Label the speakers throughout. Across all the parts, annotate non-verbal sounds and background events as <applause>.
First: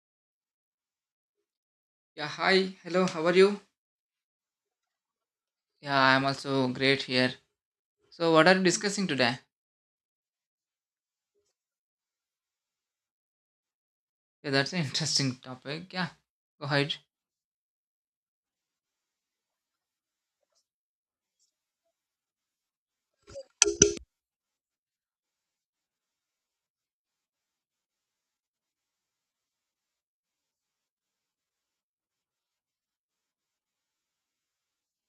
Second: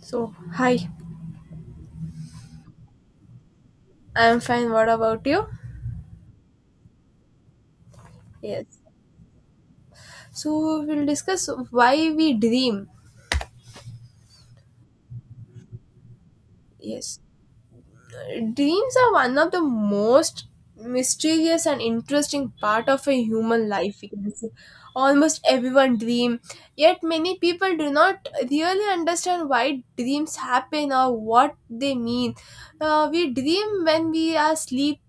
Speaker 1: So, hi,
Speaker 2: Yeah, hi. Hello, how are you?
Speaker 1: I'm fine. What about you?
Speaker 2: Yeah, I'm also great here. So, what are you
Speaker 1: Yes.
Speaker 2: discussing today?
Speaker 1: So, we'll discuss why we dream.
Speaker 2: Yeah, that's an <laughs> interesting topic. Yeah, go ahead.
Speaker 1: Yes. Dreams are one of the most mysterious and interesting part of a human life, we can say. Almost everyone dream, yet many people do not really understand why dreams happen or what they mean. We dream when we are asleep,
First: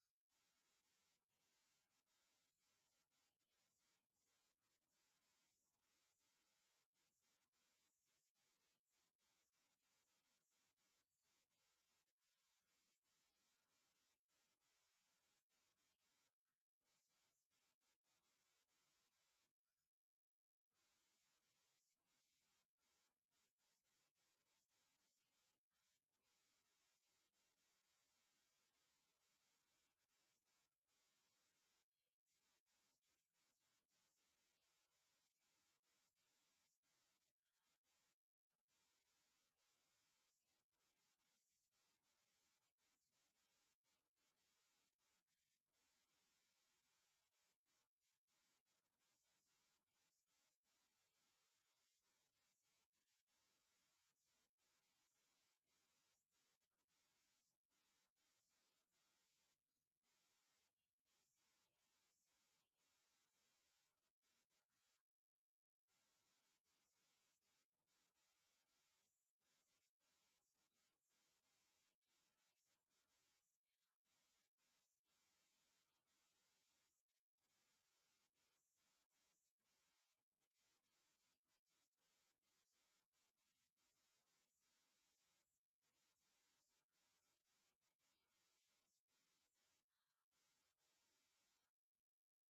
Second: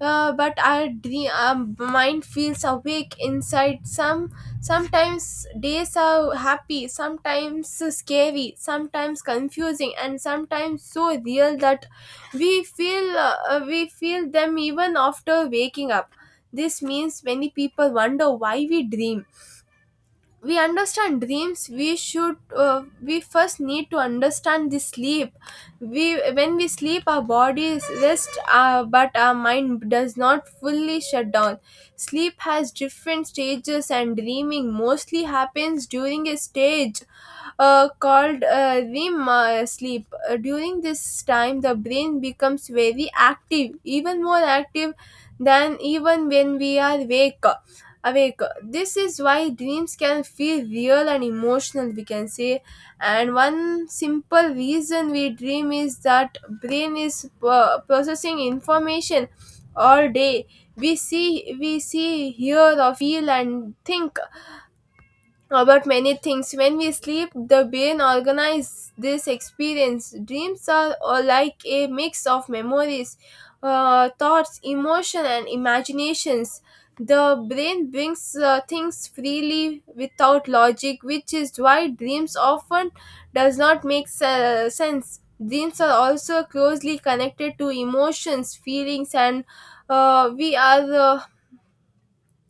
Speaker 1: but our mind feels awake inside some sometimes. Days are happy, sometimes scary, sometimes confusing, and sometimes so real that we feel them even after waking up. This means many people wonder why we dream. We understand dreams, we should we first need to understand the sleep. We when we sleep, our bodies rest, but our mind does not fully shut down. Sleep has different stages, and dreaming mostly happens during a stage called REM sleep. During this time, the brain becomes very active, even more active than even when we are awake. Awake. This is why dreams can feel real and emotional, we can say. And one simple reason we dream is that brain is processing information all day. We see, hear, or feel, and think about many things. When we sleep, the brain organizes this experience. Dreams are like a mix of memories, thoughts, emotion, and imaginations. The brain brings things freely without logic, which is why dreams often does not make sense. Dreams are also closely connected to emotions, feelings, and we are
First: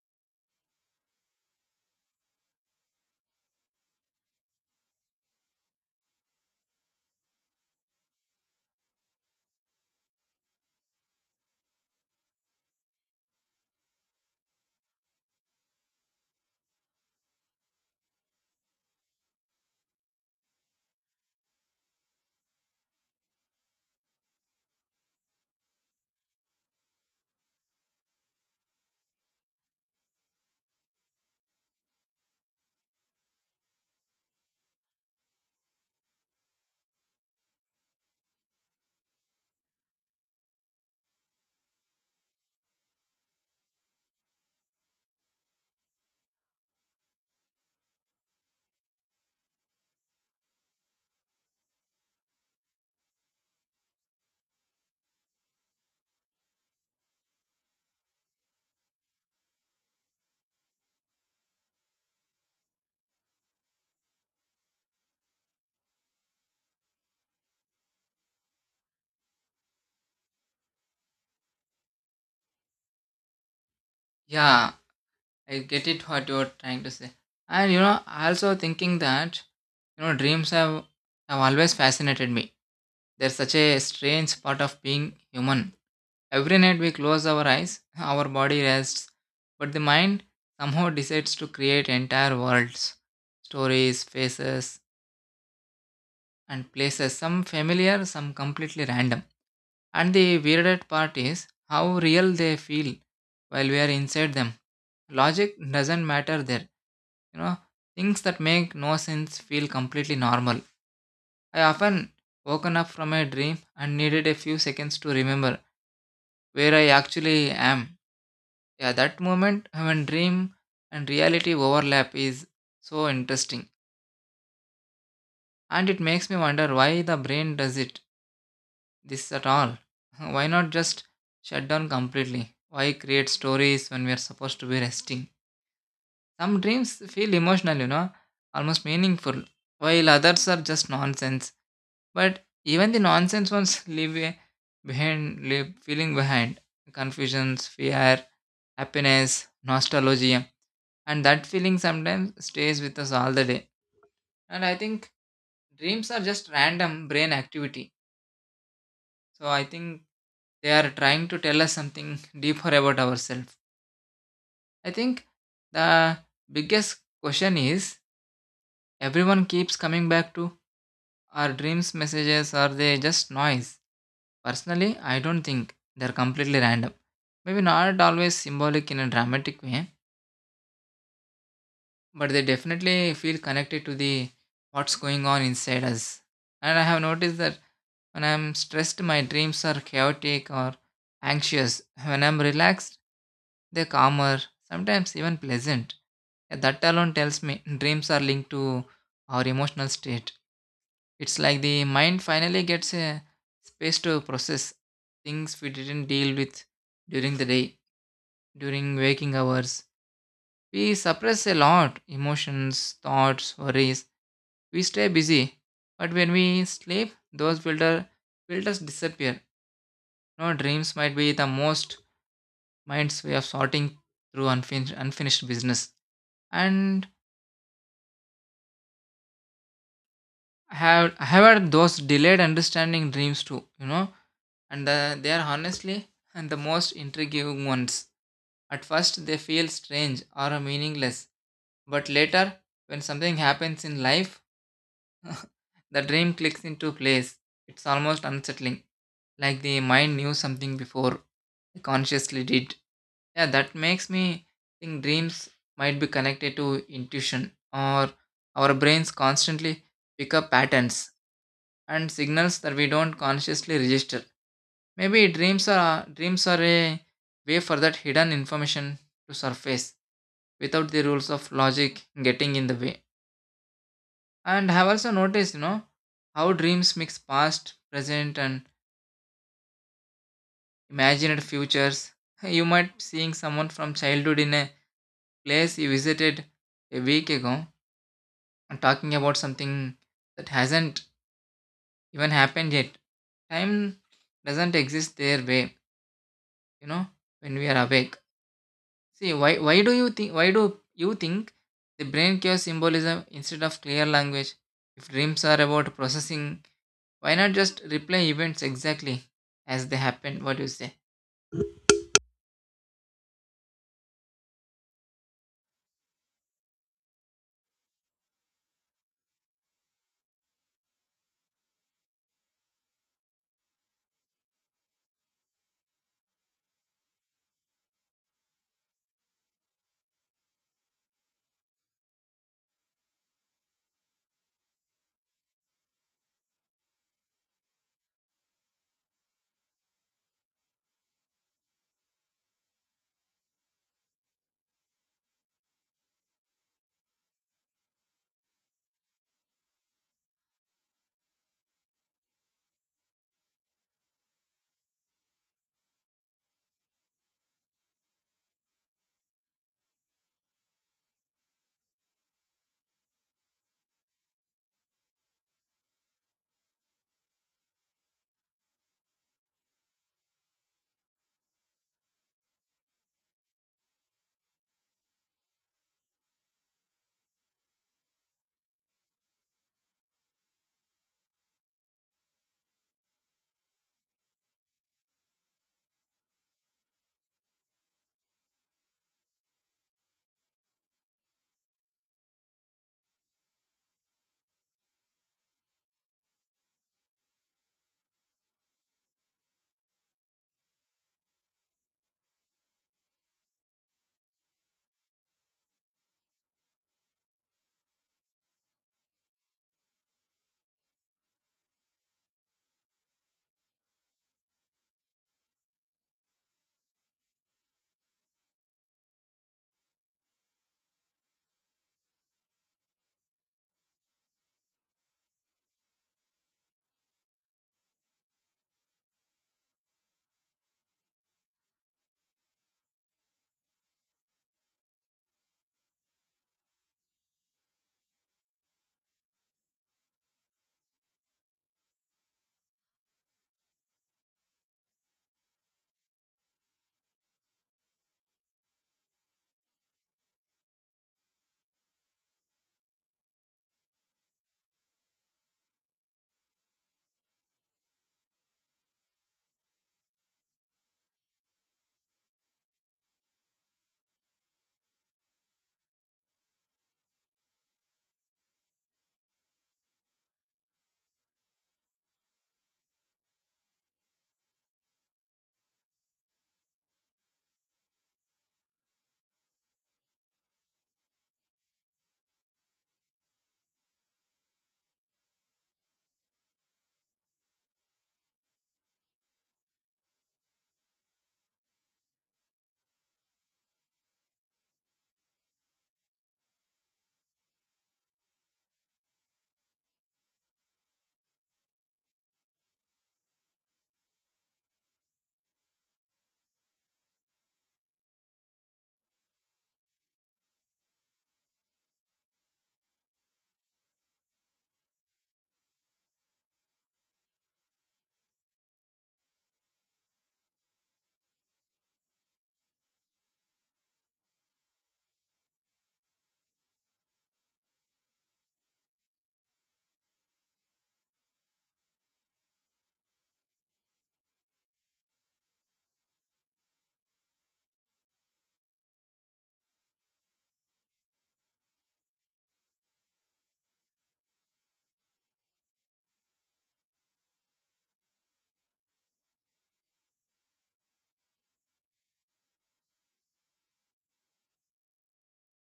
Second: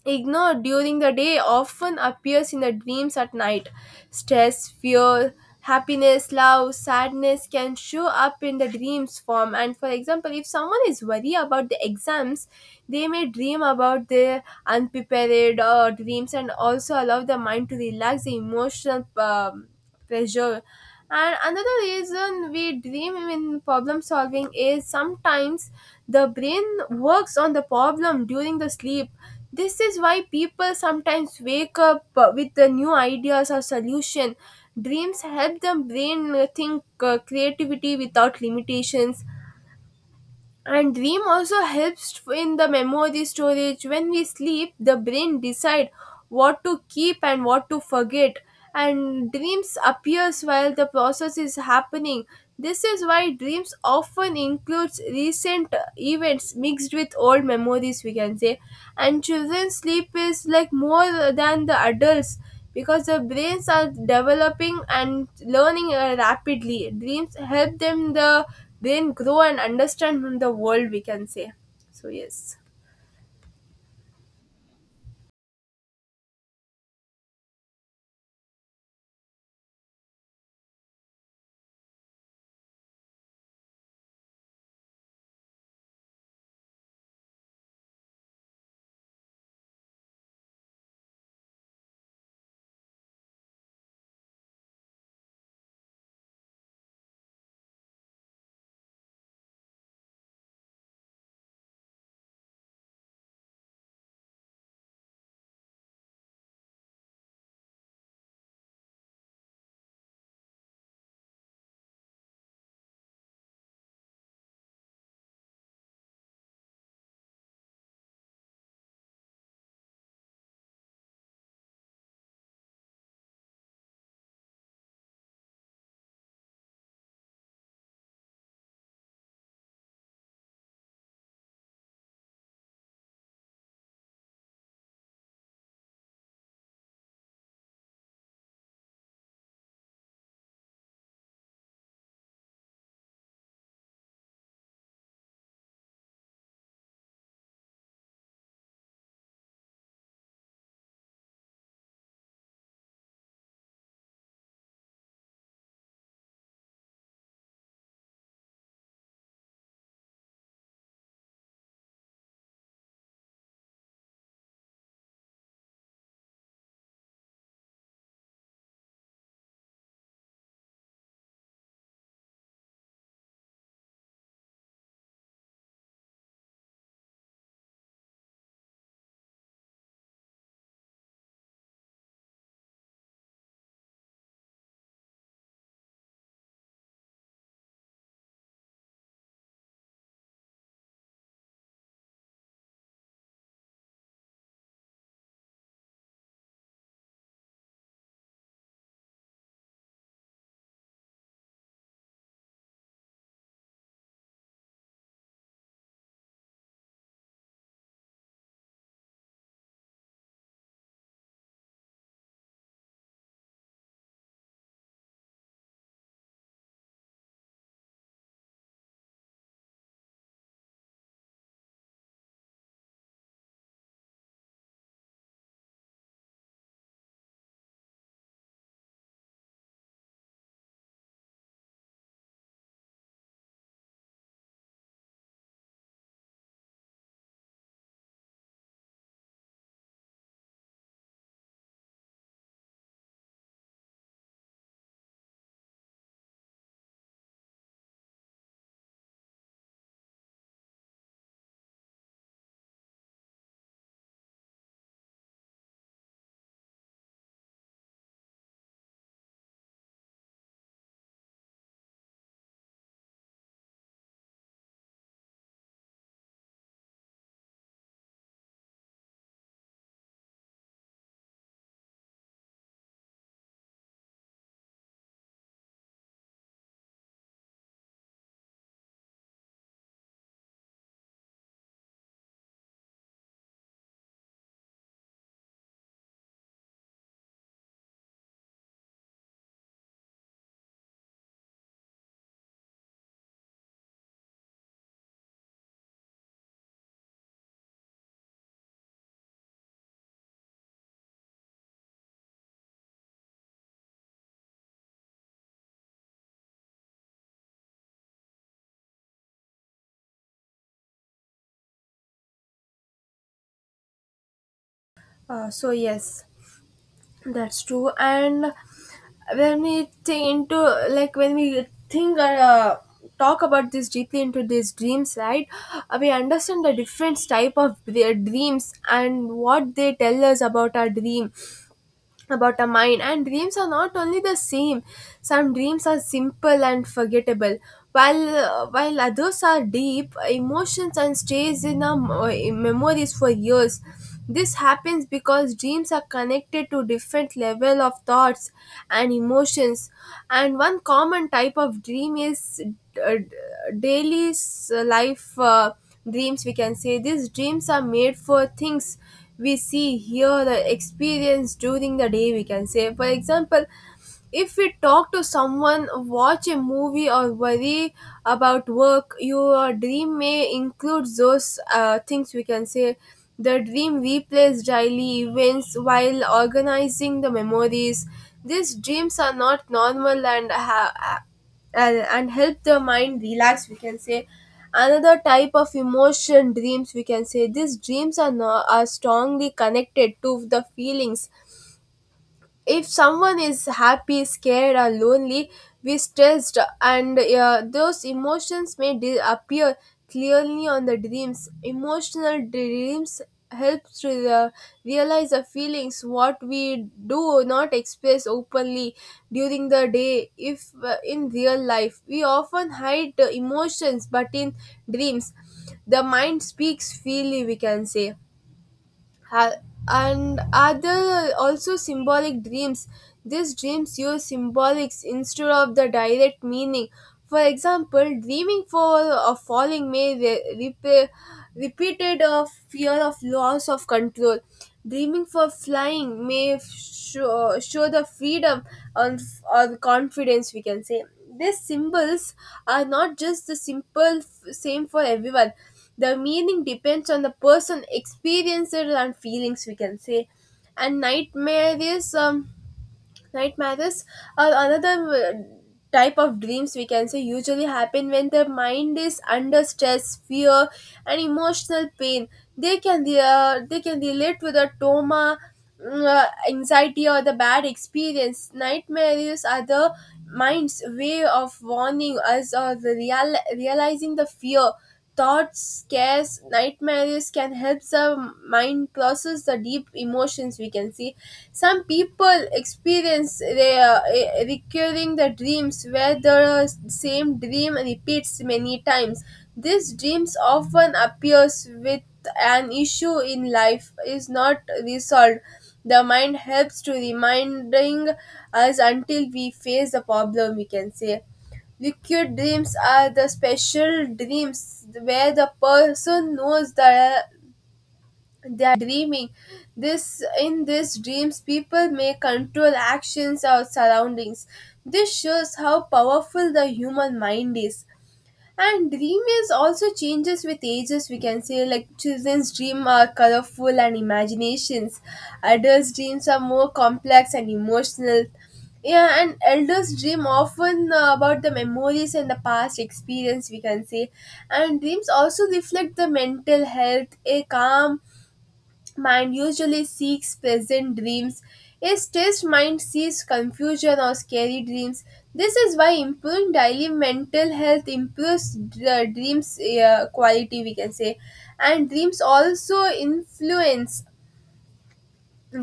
Speaker 1: ignored during the day often appears in the dreams at night. Stress, fear, happiness, love, sadness can show up in the dreams form. And for example, if someone is worried about the exams, they may dream about their unprepared dreams, and also allow the mind to relax the emotional pressure. And another reason we dream in problem solving is sometimes the brain works on the problem during the sleep. This is why people sometimes wake up with the new ideas or solution. Dreams help the brain think creativity without limitations, and dream also helps in the memory storage. When we sleep, the brain decide what to keep and what to forget, and dreams appears while the process is happening. This is why dreams often includes recent events mixed with old memories, we can say. And children's sleep is like more than the adults because their brains are developing and learning rapidly. Dreams help them the then grow and understand from the world, we can say. So yes.
Speaker 2: Yeah, I get it what you're trying to say. And I also thinking that, dreams have always fascinated me. They're such a strange part of being human. Every night we close our eyes, <laughs> our body rests, but the mind somehow decides to create entire worlds, stories, faces, and places, some familiar, some completely random. And the weirdest part is how real they feel while we are inside them. Logic doesn't matter there. You know, things that make no sense feel completely normal. I often woken up from a dream and needed a few seconds to remember where I actually am. Yeah, that moment when dream and reality overlap is so interesting. And it makes me wonder why the brain does it this at all? <laughs> Why not just shut down completely? Why create stories when we are supposed to be resting? Some dreams feel emotional, almost meaningful, while others are just nonsense. But even the nonsense ones <laughs> leave behind, leave feeling behind confusions, fear, happiness, nostalgia, and that feeling sometimes stays with us all the day. And I think dreams are just random brain activity. So I think they are trying to tell us something deeper about ourselves. I think the biggest question is everyone keeps coming back to our dreams messages are they just noise? Personally, I don't think they're completely random. Maybe not always symbolic in a dramatic way, but they definitely feel connected to the what's going on inside us. And I have noticed that when I'm stressed, my dreams are chaotic or anxious. When I'm relaxed, they're calmer, sometimes even pleasant. Yeah, that alone tells me dreams are linked to our emotional state. It's like the mind finally gets a space to process things we didn't deal with during the day, during waking hours. We suppress a lot emotions, thoughts, worries. We stay busy, but when we sleep, those filters disappear. No, dreams might be the most mind's way of sorting through unfinished business. And I have had those delayed understanding dreams too, and they are honestly <laughs> and the most intriguing ones. At first, they feel strange or meaningless, but later, when something happens in life, <laughs> the dream clicks into place. It's almost unsettling, like the mind knew something before I consciously did. Yeah, that makes me think dreams might be connected to intuition or our brains constantly pick up patterns and signals that we don't consciously register. Maybe dreams are a way for that hidden information to surface without the rules of logic getting in the way. And I have also noticed, how dreams mix past, present and imagined futures. <laughs> You might seeing someone from childhood in a place you visited a week ago and talking about something that hasn't even happened yet. Time doesn't exist their way, you know, when we are awake. See, why do you think the brain cares symbolism instead of clear language? If dreams are about processing, why not just replay events exactly as they happen? What do you say?
Speaker 1: So yes, that's true. And when we think into, like, when we think talk about this deeply into these dreams, right, we understand the different type of their dreams and what they tell us about our dream about a mind, and dreams are not only the same. Some dreams are simple and forgettable, while while others are deep emotions and stays in our in memories for years. This happens because dreams are connected to different level of thoughts and emotions. And one common type of dream is uh, daily life dreams, we can say. These dreams are made for things we see, hear, the experience during the day, we can say. For example, if we talk to someone, watch a movie, or worry about work, your dream may include those things, we can say. The dream replays daily events while organizing the memories. These dreams are not normal and and help the mind relax, we can say. Another type of emotion dreams, we can say, these dreams are, no, are strongly connected to the feelings. If someone is happy, scared, or lonely, we stressed, and those emotions may appear clearly on the dreams. Emotional dreams help to realize the feelings what we do not express openly during the day. If in real life we often hide the emotions, but in dreams the mind speaks freely, we can say. ha- and other also symbolic dreams. These dreams use symbolics instead of the direct meaning. For example, dreaming for a falling may repeated a fear of loss of control. Dreaming for flying may show the freedom and or confidence, we can say. These symbols are not just the simple same for everyone. The meaning depends on the person experiences and feelings, we can say. And nightmares, nightmares are another type of dreams, we can say, usually happen when the mind is under stress, fear, and emotional pain. They can relate to the trauma, anxiety, or the bad experience. Nightmares are the mind's way of warning us or the realizing the fear. Thoughts, scares, nightmares can help the mind process the deep emotions, we can see. Some people experience recurring the dreams where the same dream repeats many times. These dreams often appears with an issue in life is not resolved. The mind helps to reminding us until we face the problem, we can say. Liquid dreams are the special dreams where the person knows that they are dreaming. This in these dreams, people may control actions or surroundings. This shows how powerful the human mind is. And dream is also changes with ages, we can say. Like children's dream are colorful and imaginations. Adults' dreams are more complex and emotional. Yeah, and elders dream often about the memories and the past experience, we can say. And dreams also reflect the mental health. A calm mind usually seeks pleasant dreams. A stressed mind sees confusion or scary dreams. This is why improving daily mental health improves the dreams quality, we can say. And dreams also influence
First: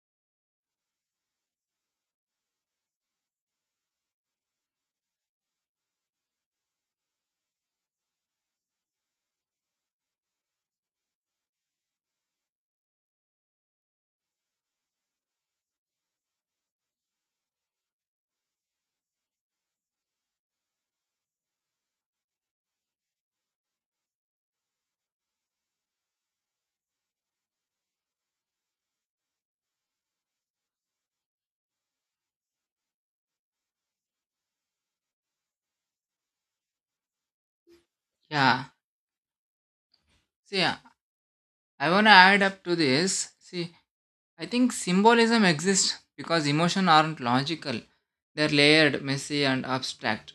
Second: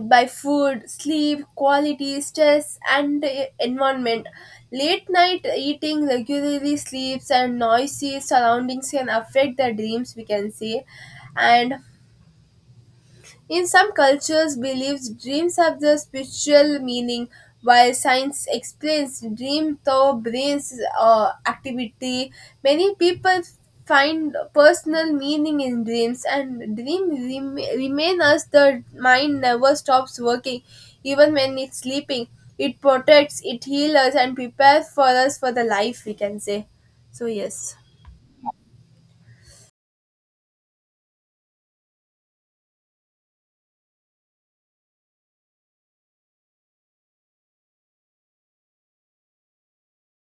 Speaker 1: by food, sleep, quality, stress, and environment. Late night eating, regularly sleeps, and noisy surroundings can affect the dreams, we can say. And in some cultures, beliefs, dreams have the spiritual meaning, while science explains dream through brain's activity. Many people find personal meaning in dreams, and dream remain as the mind never stops working, even when it's sleeping. It protects, it heals us, and prepares for us for the life, we can say. So yes.
Speaker 2: Yeah. See, I wanna add up to this. See, I think symbolism exists because emotions aren't logical. They're layered, messy, and abstract.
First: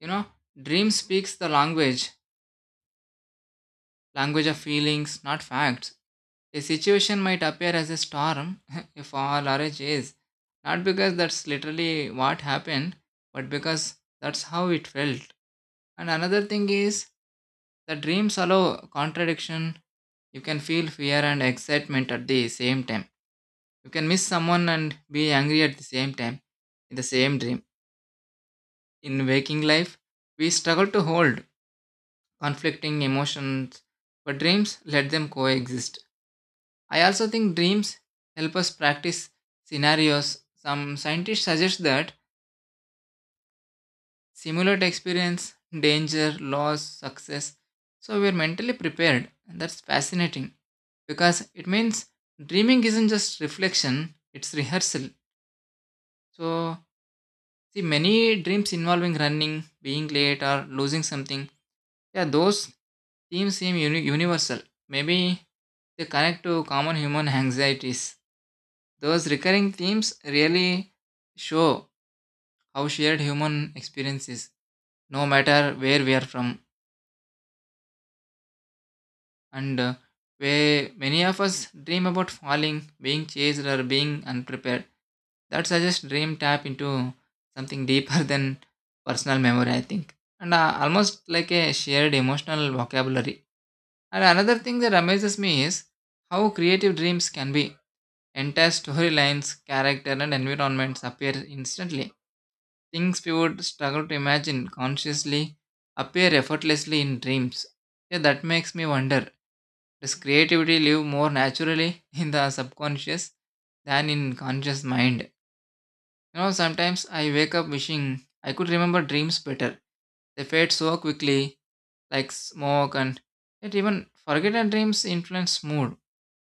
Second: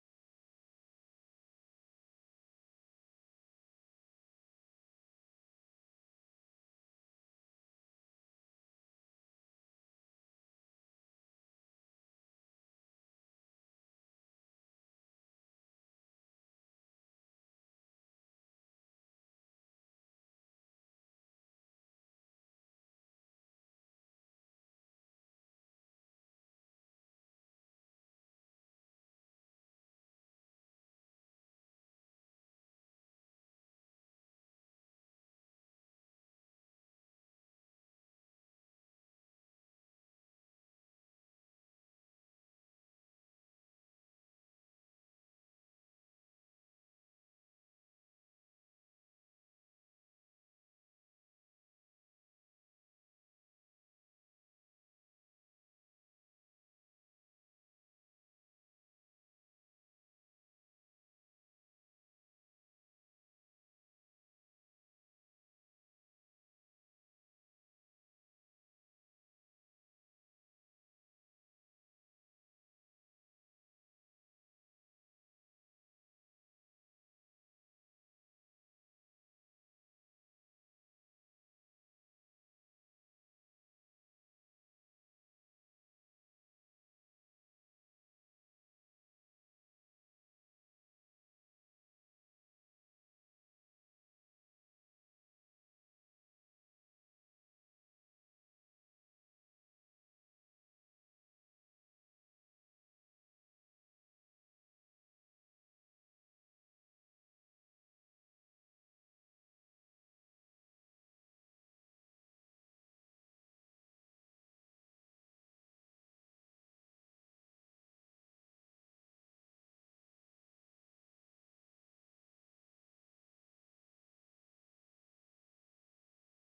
Speaker 2: You know, dream speaks language of feelings, not facts. A situation might appear as a storm, <laughs> a fall, or a chase, not because that's literally what happened, but because that's how it felt. And another thing is that dreams allow contradiction. You can feel fear and excitement at the same time. You can miss someone and be angry at the same time in the same dream. In waking life, we struggle to hold conflicting emotions, but dreams let them coexist. I also think dreams help us practice scenarios. Some scientists suggest that simulate experience, danger, loss, success, so we're mentally prepared. And that's fascinating because it means dreaming isn't just reflection, it's rehearsal. So, see, many dreams involving running, being late, or losing something. Yeah, those themes seem universal. Maybe they connect to common human anxieties. Those recurring themes really show how shared human experience is, no matter where we are from. And where many of us dream about falling, being chased, or being unprepared. That suggests dream tap into something deeper <laughs> than personal memory, I think, and almost like a shared emotional vocabulary. And another thing that amazes me is how creative dreams can be. Entire storylines, character, and environments appear instantly. Things we would struggle to imagine consciously appear effortlessly in dreams. Yeah, that makes me wonder does creativity live more naturally <laughs> in the subconscious than in conscious mind? You know, sometimes I wake up wishing I could remember dreams better. They fade so quickly, like smoke, and yet even forgotten dreams influence mood.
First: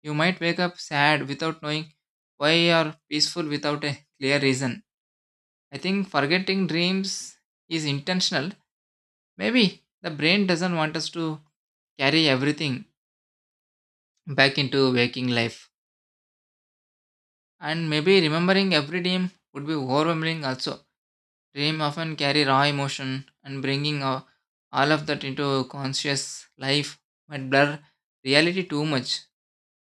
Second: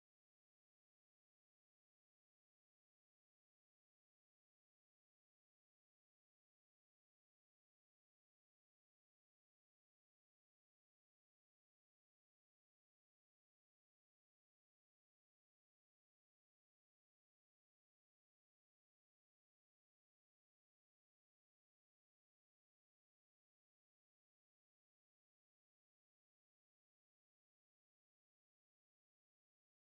Speaker 2: You might wake up sad without knowing why, or peaceful without a clear reason. I think forgetting dreams is intentional. Maybe the brain doesn't want us to carry everything back into waking life. And maybe remembering every dream would be overwhelming also. Dream often carry raw emotion and bringing all of that into conscious life might blur reality too much.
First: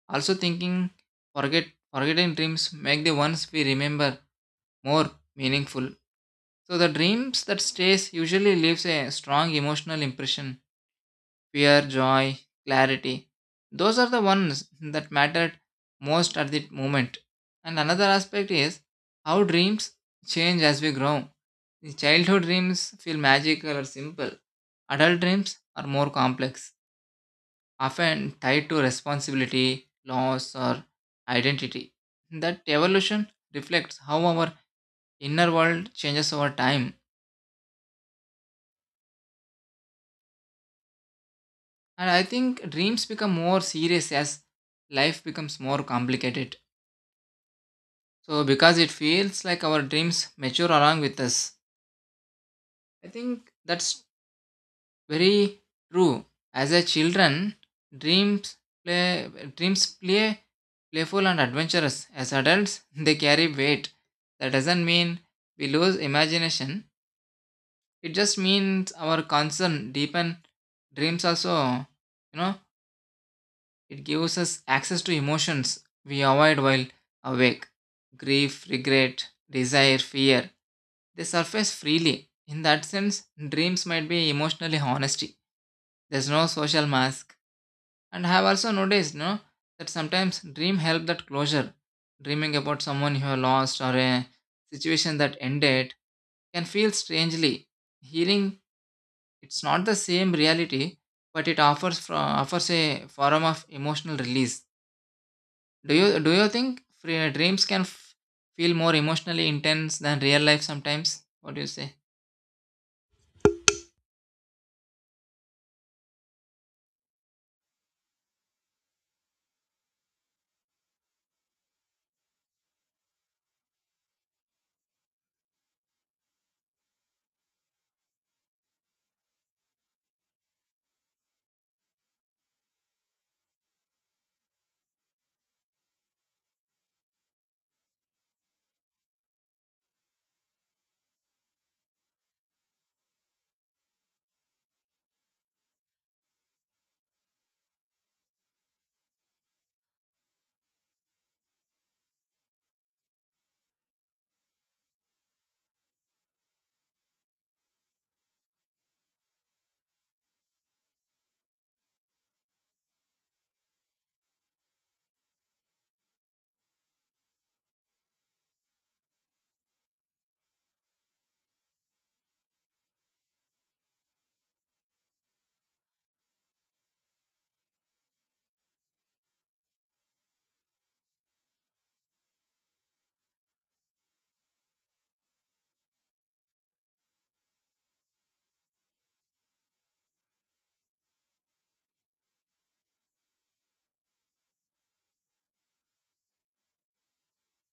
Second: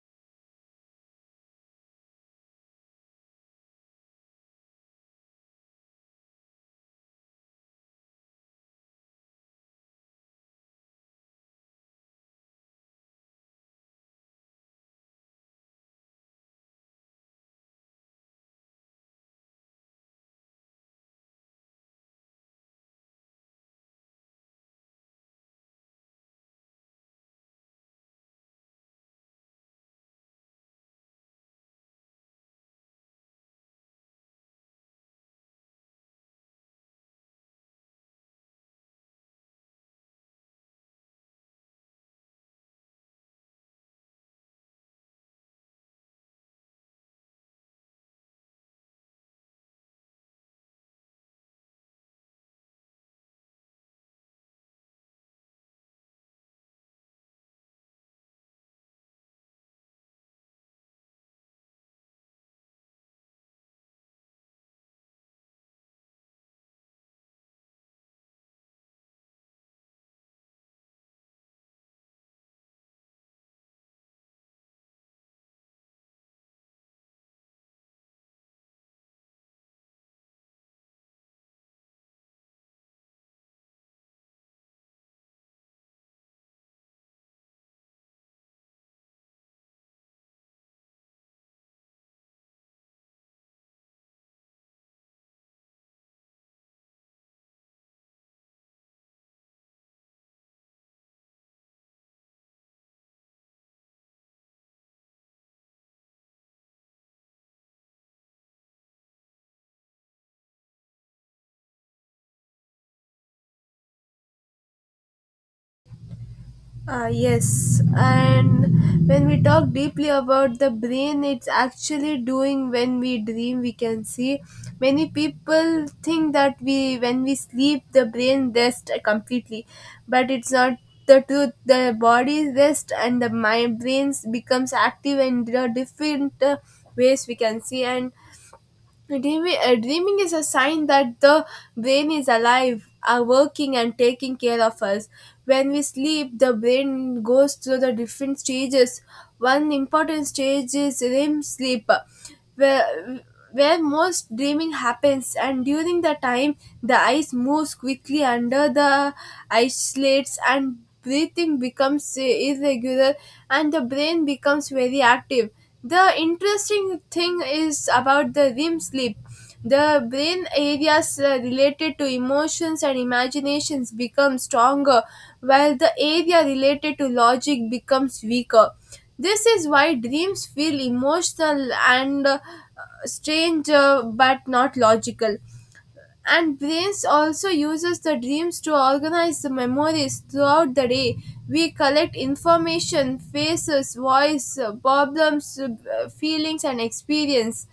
Speaker 2: Also thinking forget forgetting dreams make the ones we remember more meaningful. So the dreams that stays usually leaves a strong emotional impression fear, joy, clarity. Those are the ones that mattered most at the moment. And another aspect is how dreams change as we grow. Childhood dreams feel magical or simple. Adult dreams are more complex, often tied to responsibility, loss, or identity. That evolution reflects how our inner world changes over time. And I think dreams become more serious as life becomes more complicated. So because it feels like our dreams mature along with us. I think that's very true. As a children, dreams play dreams play playful and adventurous. As adults, <laughs> they carry weight. That doesn't mean we lose imagination. It just means our concern deepen dreams also, you know, it gives us access to emotions we avoid while awake. Grief, regret, desire, fear. They surface freely. In that sense, dreams might be emotionally honesty. There's no social mask. And I have also noticed, no, that sometimes dream help that closure. Dreaming about someone you have lost or a situation that ended can feel strangely healing. It's not the same reality, but it offers offers a form of emotional release. Do you think dreams can feel more emotionally intense than real life sometimes? What do you say?
Speaker 1: Yes, and when we talk deeply about the brain, it's actually doing when we dream, we can see. Many people think that we, when we sleep, the brain rests completely, but it's not the truth. The body rests and the mind brains becomes active in the different ways, we can see. And dreaming is a sign that the brain is alive, are working, and taking care of us. When we sleep, the brain goes through the different stages. One important stage is REM sleep, where, where most dreaming happens. And during the time, the eyes moves quickly under the eye slits, and breathing becomes irregular, and the brain becomes very active. The interesting thing is about the REM sleep. The brain areas related to emotions and imaginations become stronger, while the area related to logic becomes weaker. This is why dreams feel emotional and strange, but not logical. And brains also uses the dreams to organize the memories throughout the day. We collect information, faces, voice, problems, feelings, and experience.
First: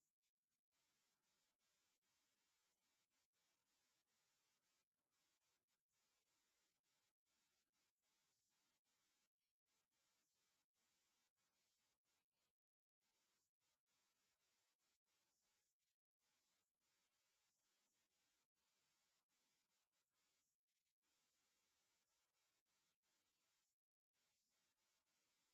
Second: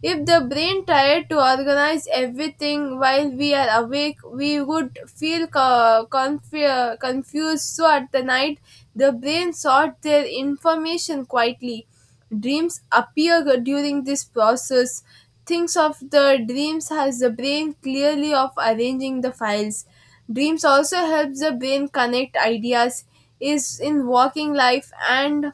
Speaker 1: If the brain tried to organize everything while we are awake, we would feel confused. So at the night, the brain sorts their information quietly. Dreams appear during this process. Thinks of the dreams as the brain clearly of arranging the files. Dreams also helps the brain connect ideas is in working life, and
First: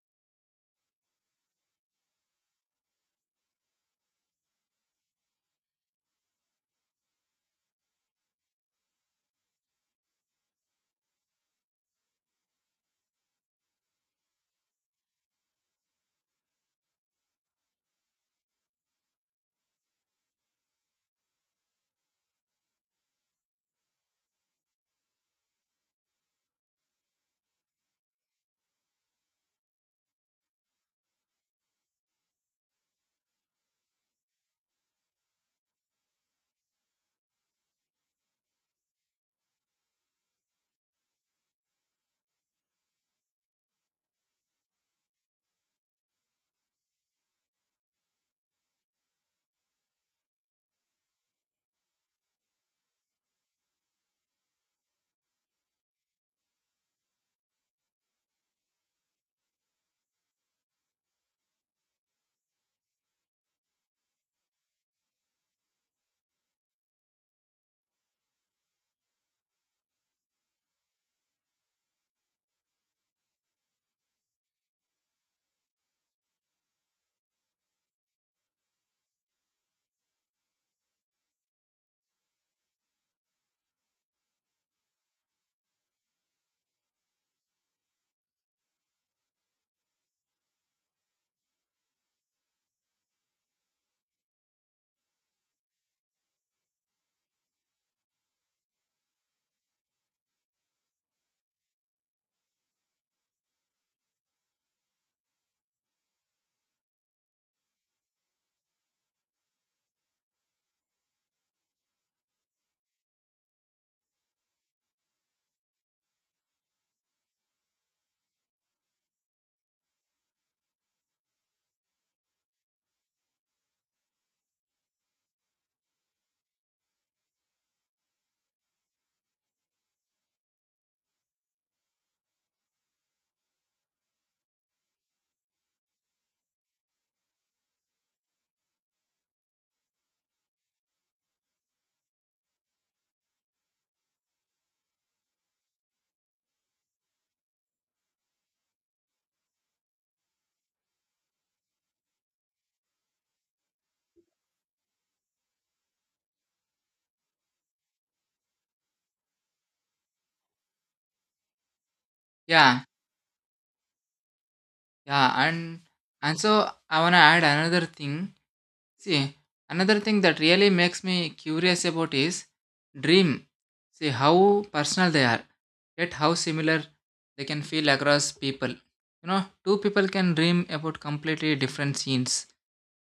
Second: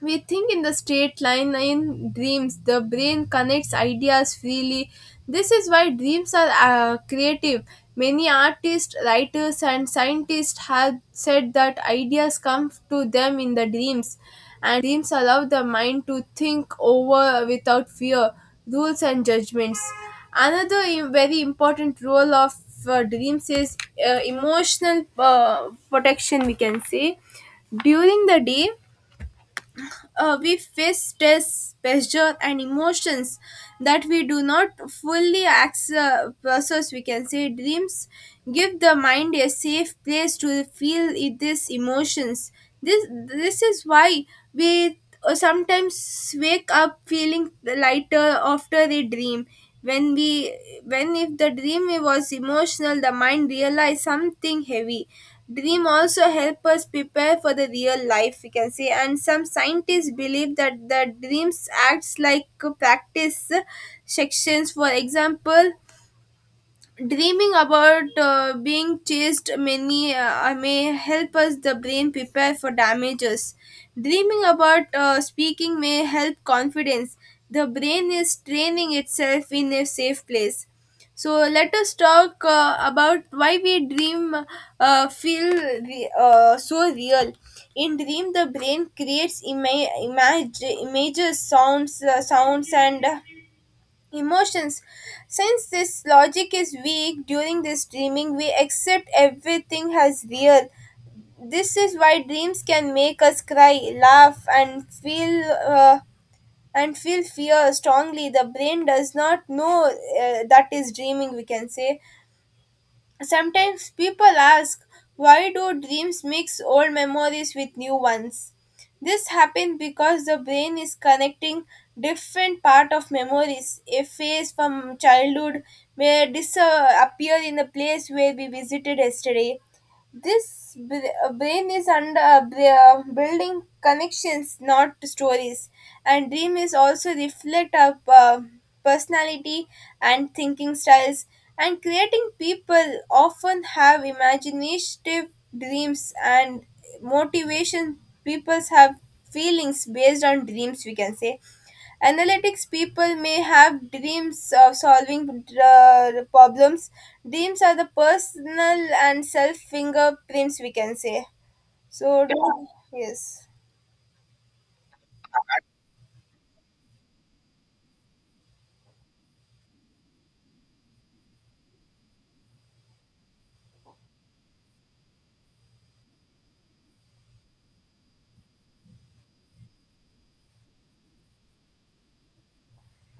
Speaker 1: we think in the straight line. In dreams, the brain connects ideas freely. This is why dreams are creative. Many artists, writers, and scientists have said that ideas come to them in the dreams, and dreams allow the mind to think over without fear, rules, and judgments. Another very important role of dreams is emotional protection, we can say. During the day, we face stress, pressure, and emotions that we do not fully process, we can say. Dreams give the mind a safe place to feel these emotions. This is why we sometimes wake up feeling lighter after a dream. When we when if the dream was emotional, the mind realized something heavy. Dream also help us prepare for the real life, we can say. And some scientists believe that the dreams acts like practice sections. For example, dreaming about being chased many may help us the brain prepare for damages. Dreaming about speaking may help confidence. The brain is training itself in a safe place. So let us talk about why we dream so real. In dream, the brain creates image, images, sounds, sounds, and emotions. Since this logic is weak during this dreaming, we accept everything as real. This is why dreams can make us cry, laugh, and feel fear strongly. The brain does not know that is dreaming, we can say. Sometimes people ask, why do dreams mix old memories with new ones? This happens because the brain is connecting different part of memories. A phase from childhood may disappear in the place where we visited yesterday. Brain is under building connections, not stories, and dream is also reflect our personality and thinking styles. And creating people often have imaginative dreams and motivation. People have feelings based on dreams, we can say. Analytics people may have dreams of solving problems. Dreams are the personal and self fingerprints, we can say. So.
Speaker 2: Yeah,
Speaker 1: Yes.
Speaker 2: yeah, and so I wanna add another thing. See, another thing that really makes me curious about is dream. See how personal they are, yet how similar they can feel across people. You know, two people can dream about completely different scenes,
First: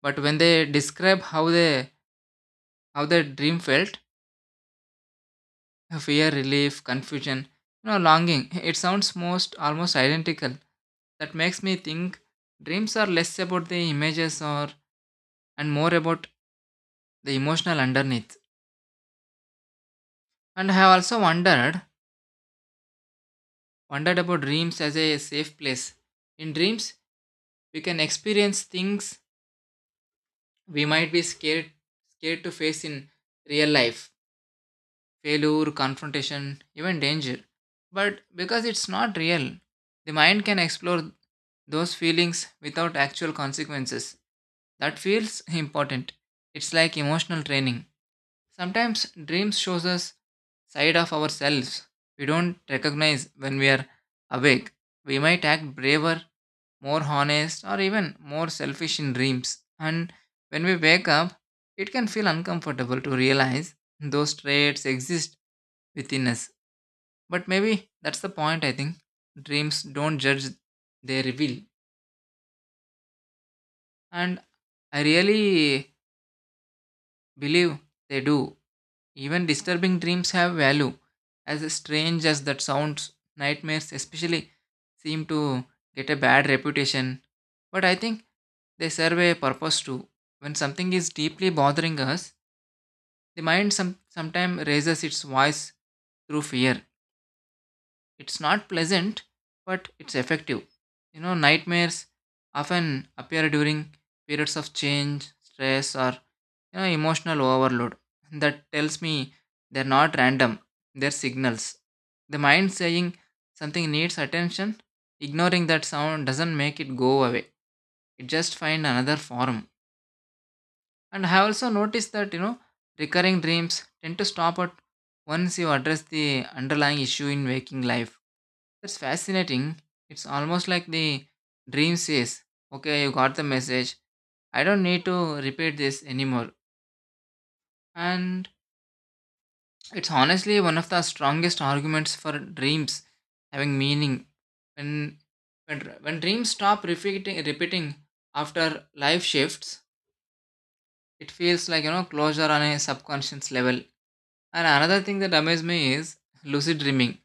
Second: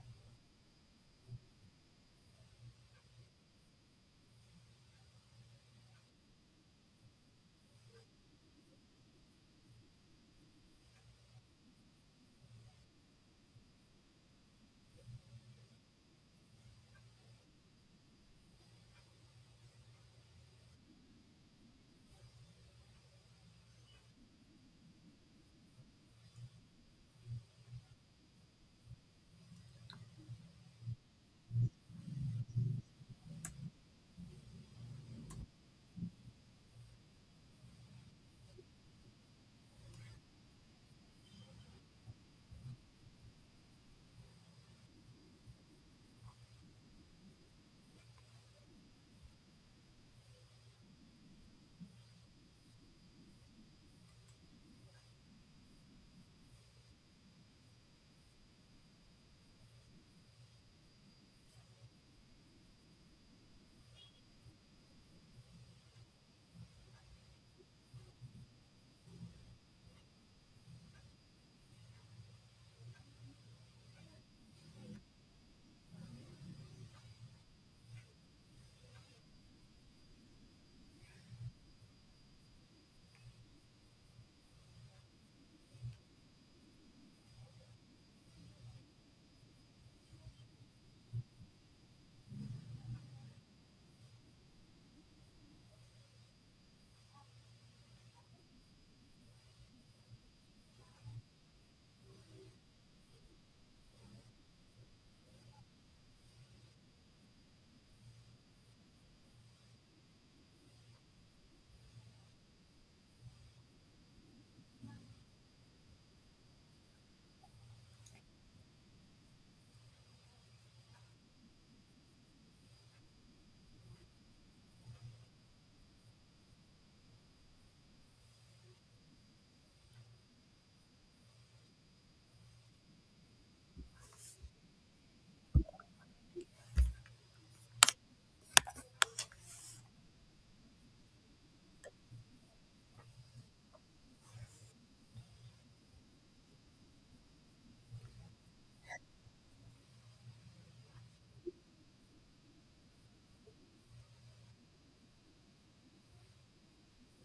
Speaker 2: but when they describe how their dream felt, fear, relief, confusion, longing, it sounds most almost identical. That makes me think dreams are less about the images or and more about the emotional underneath. And I have also wondered wondered about dreams as a safe place. In dreams, we can experience things we might be scared to face in real life, failure, confrontation, even danger. But because it's not real, the mind can explore those feelings without actual consequences. That feels important. It's like emotional training. Sometimes dreams shows us side of ourselves we don't recognize when we are awake. We might act braver, more honest, or even more selfish in dreams. And when we wake up, it can feel uncomfortable to realize those traits exist within us. But maybe that's the point, I think. Dreams don't judge, they reveal. And I really believe they do. Even disturbing dreams have value. As strange as that sounds, nightmares especially seem to get a bad reputation. But I think they serve a purpose too. When something is deeply bothering us, the mind sometimes raises its voice through fear. It's not pleasant, but it's effective. You know, nightmares often appear during periods of change, stress, or emotional overload. <laughs> That tells me they're not random, they're signals. The mind saying something needs attention, ignoring that sound doesn't make it go away. It just finds another form. And I have also noticed that, recurring dreams tend to stop at once you address the underlying issue in waking life that's fascinating. It's almost like the dream says, okay, you got the message. I don't need to repeat this anymore. And it's honestly one of the strongest arguments for dreams having meaning. When when dreams stop repeating after life shifts, it feels like closure on a subconscious level. And another thing that amazes me is lucid dreaming.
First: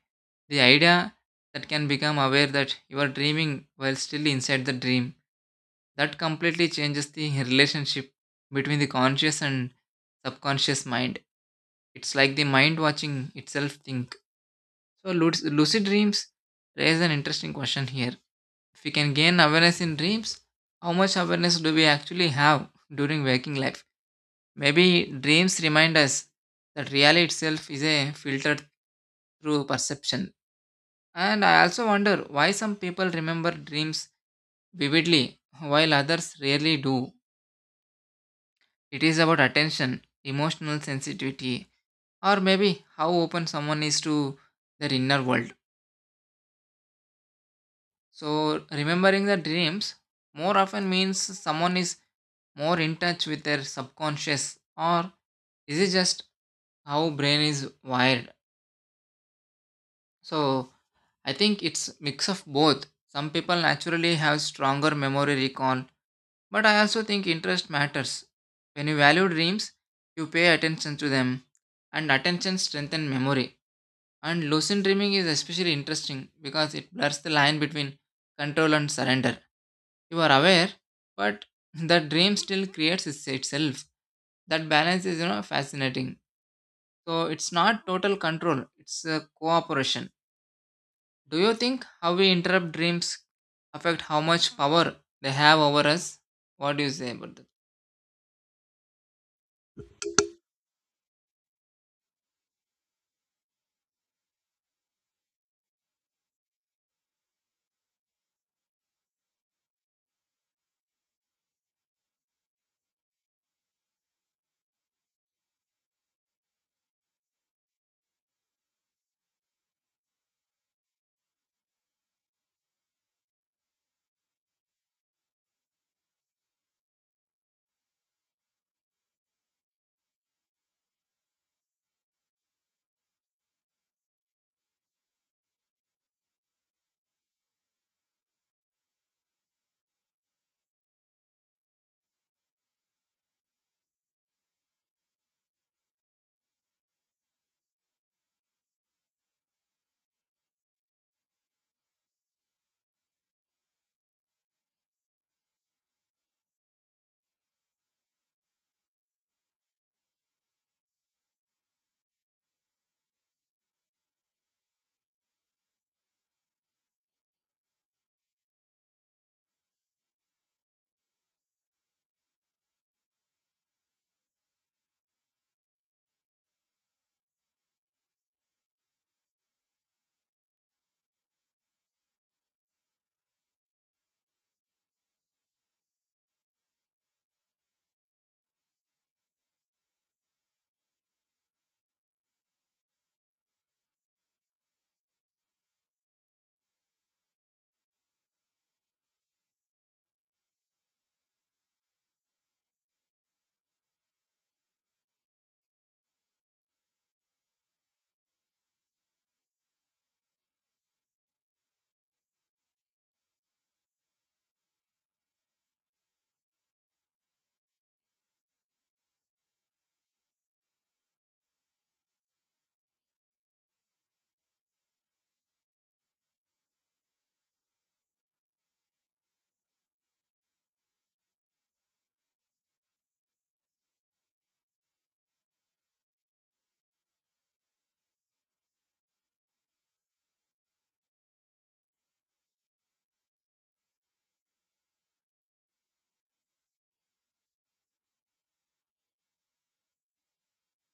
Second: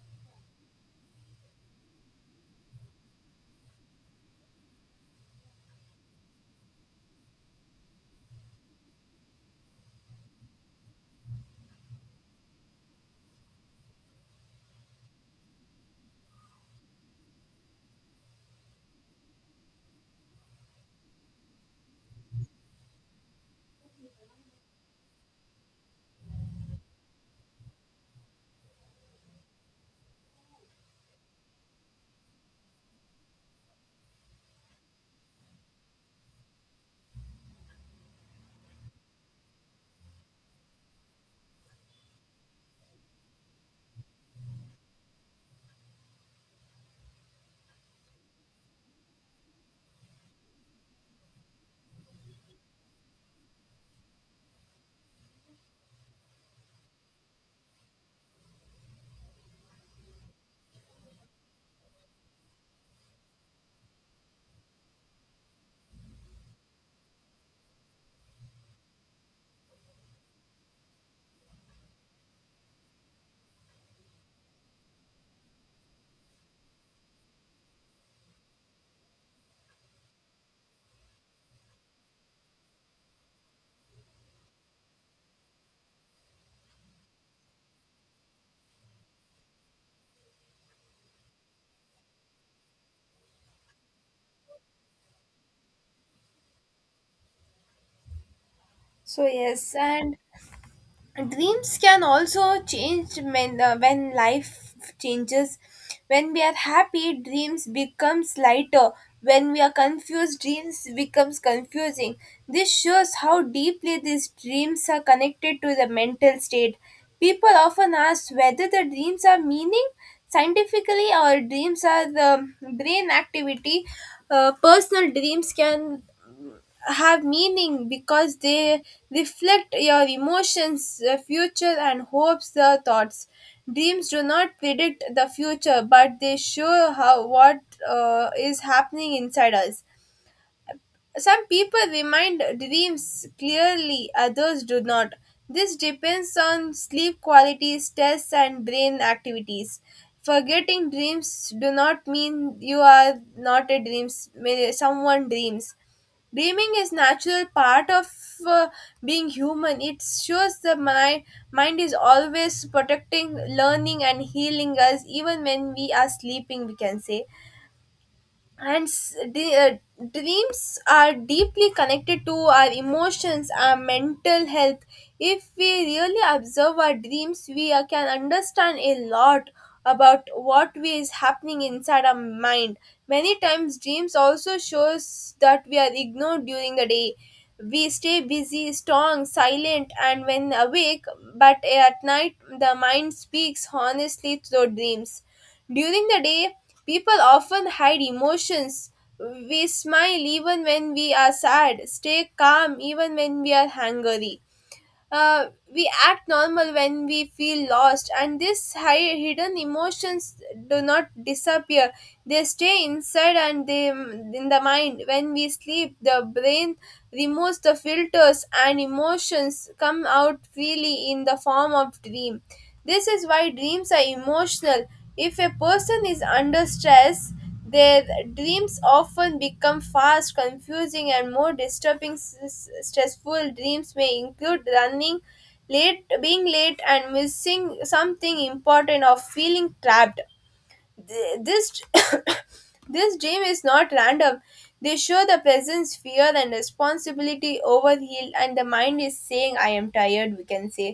Speaker 2: The idea that can become aware that you are dreaming while still inside the dream. That completely changes the relationship between the conscious and subconscious mind. It's like the mind watching itself think. So, lucid dreams raise an interesting question here. If we can gain awareness in dreams, how much awareness do we actually have during waking life? Maybe dreams remind us that reality itself is a filtered through perception. And I also wonder why some people remember dreams vividly while others rarely do. It is about attention, emotional sensitivity, or maybe how open someone is to their inner world. So, remembering the dreams more often means someone is more in touch with their subconscious, or is it just how brain is wired? So, I think it's mix of both. Some people naturally have stronger memory recall. But I also think interest matters. When you value dreams, you pay attention to them, and attention strengthens memory. And lucid dreaming is especially interesting because it blurs the line between control and surrender. You are aware, but <laughs> the dream still creates itself. That balance is, you know, fascinating. So it's not total control; it's a cooperation. Do you think how we interrupt dreams affect how much power they have over us? What do you say about that?
Speaker 1: So yes, and dreams can also change when life changes. When we are happy, dreams becomes lighter. When we are confused, dreams becomes confusing. This shows how deeply these dreams are connected to the mental state. People often ask whether the dreams are meaning scientifically, or dreams are the brain activity. Personal dreams can have meaning because they reflect your emotions, future, and hopes, thoughts. Dreams do not predict the future, but they show how what is happening inside us. Some people remind dreams clearly, others do not. This depends on sleep quality, stress, and brain activities. Forgetting dreams do not mean you are not a dreams. Someone dreams. Dreaming is natural part of uh, being human. It shows the mind is always protecting, learning, and healing us even when we are sleeping, we can say. and s- de- uh, Dreams are deeply connected to our emotions, our mental health. If we really observe our dreams, we can understand a lot about what we is happening inside our mind. Many times dreams also shows that we are ignored during the day. We stay busy, strong, silent, and when awake, but at night the mind speaks honestly through dreams. During the day, people often hide emotions. We smile even when we are sad, stay calm even when we are hungry. Uh, we act normal when we feel lost, and these hidden emotions do not disappear. They stay inside and they in the mind. When we sleep, the brain removes the filters, and emotions come out freely in the form of dream. This is why dreams are emotional. If a person is under stress, their dreams often become fast, confusing, and more disturbing. Stressful dreams may include running late, being late, and missing something important, or feeling trapped. This <coughs> this dream is not random. They show the presence, fear, and responsibility overheal, and the mind is saying, "I am tired," we can say.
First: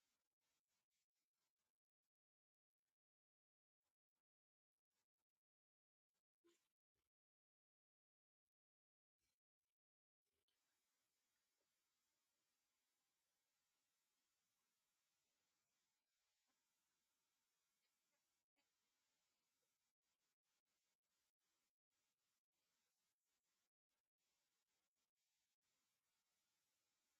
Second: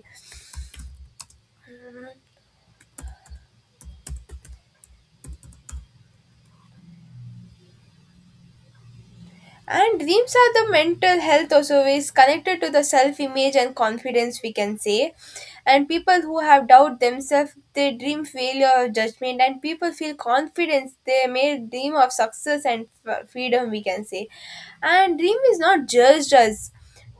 Speaker 1: And dreams are the mental health also is connected to the self image and confidence, we can say. And people who have doubt themselves, they dream failure or judgment, and people feel confidence. They may dream of success and freedom, we can say. And dream is not judged as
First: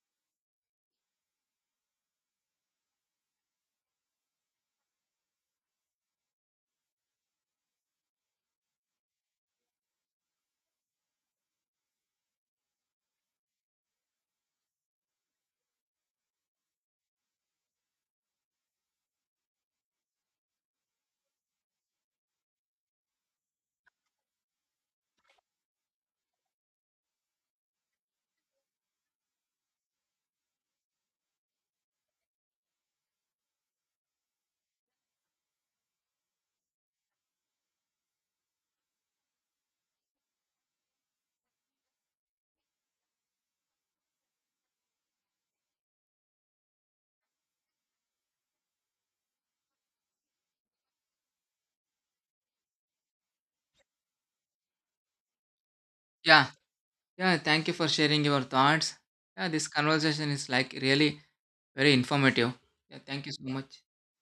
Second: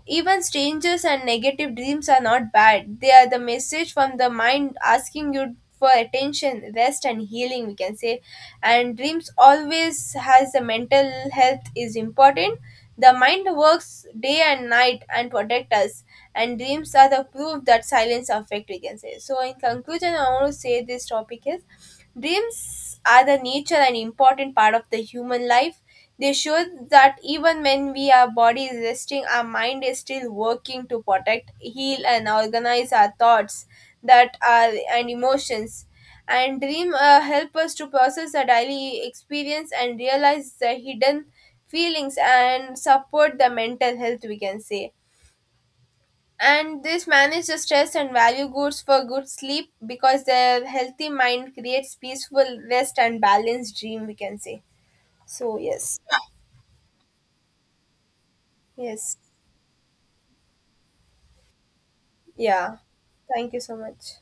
Speaker 1: even strangers, and negative dreams are not bad. They are the message from the mind asking you for attention, rest, and healing, we can say. And dreams always has the mental health is important. The mind works day and night and protect us, and dreams are the proof that silence affect, we can say. So in conclusion, I want to say this topic is: dreams are the nature and important part of the human life. They show that even when we our body is resting, our mind is still working to protect, heal, and organize our thoughts that are and emotions. And dream help us to process our daily experience and realize the hidden feelings and support the mental health, we can say. And this manage the stress and value goods for good sleep, because the healthy mind creates peaceful rest and balanced dream, we can say. So yes,
Speaker 2: Yeah, yeah, thank you for sharing your thoughts.
Speaker 1: yes,
Speaker 2: Yeah, this conversation is like really very informative.
Speaker 1: yeah,
Speaker 2: Yeah, thank you so
Speaker 1: thank you so
Speaker 2: much.
Speaker 1: much.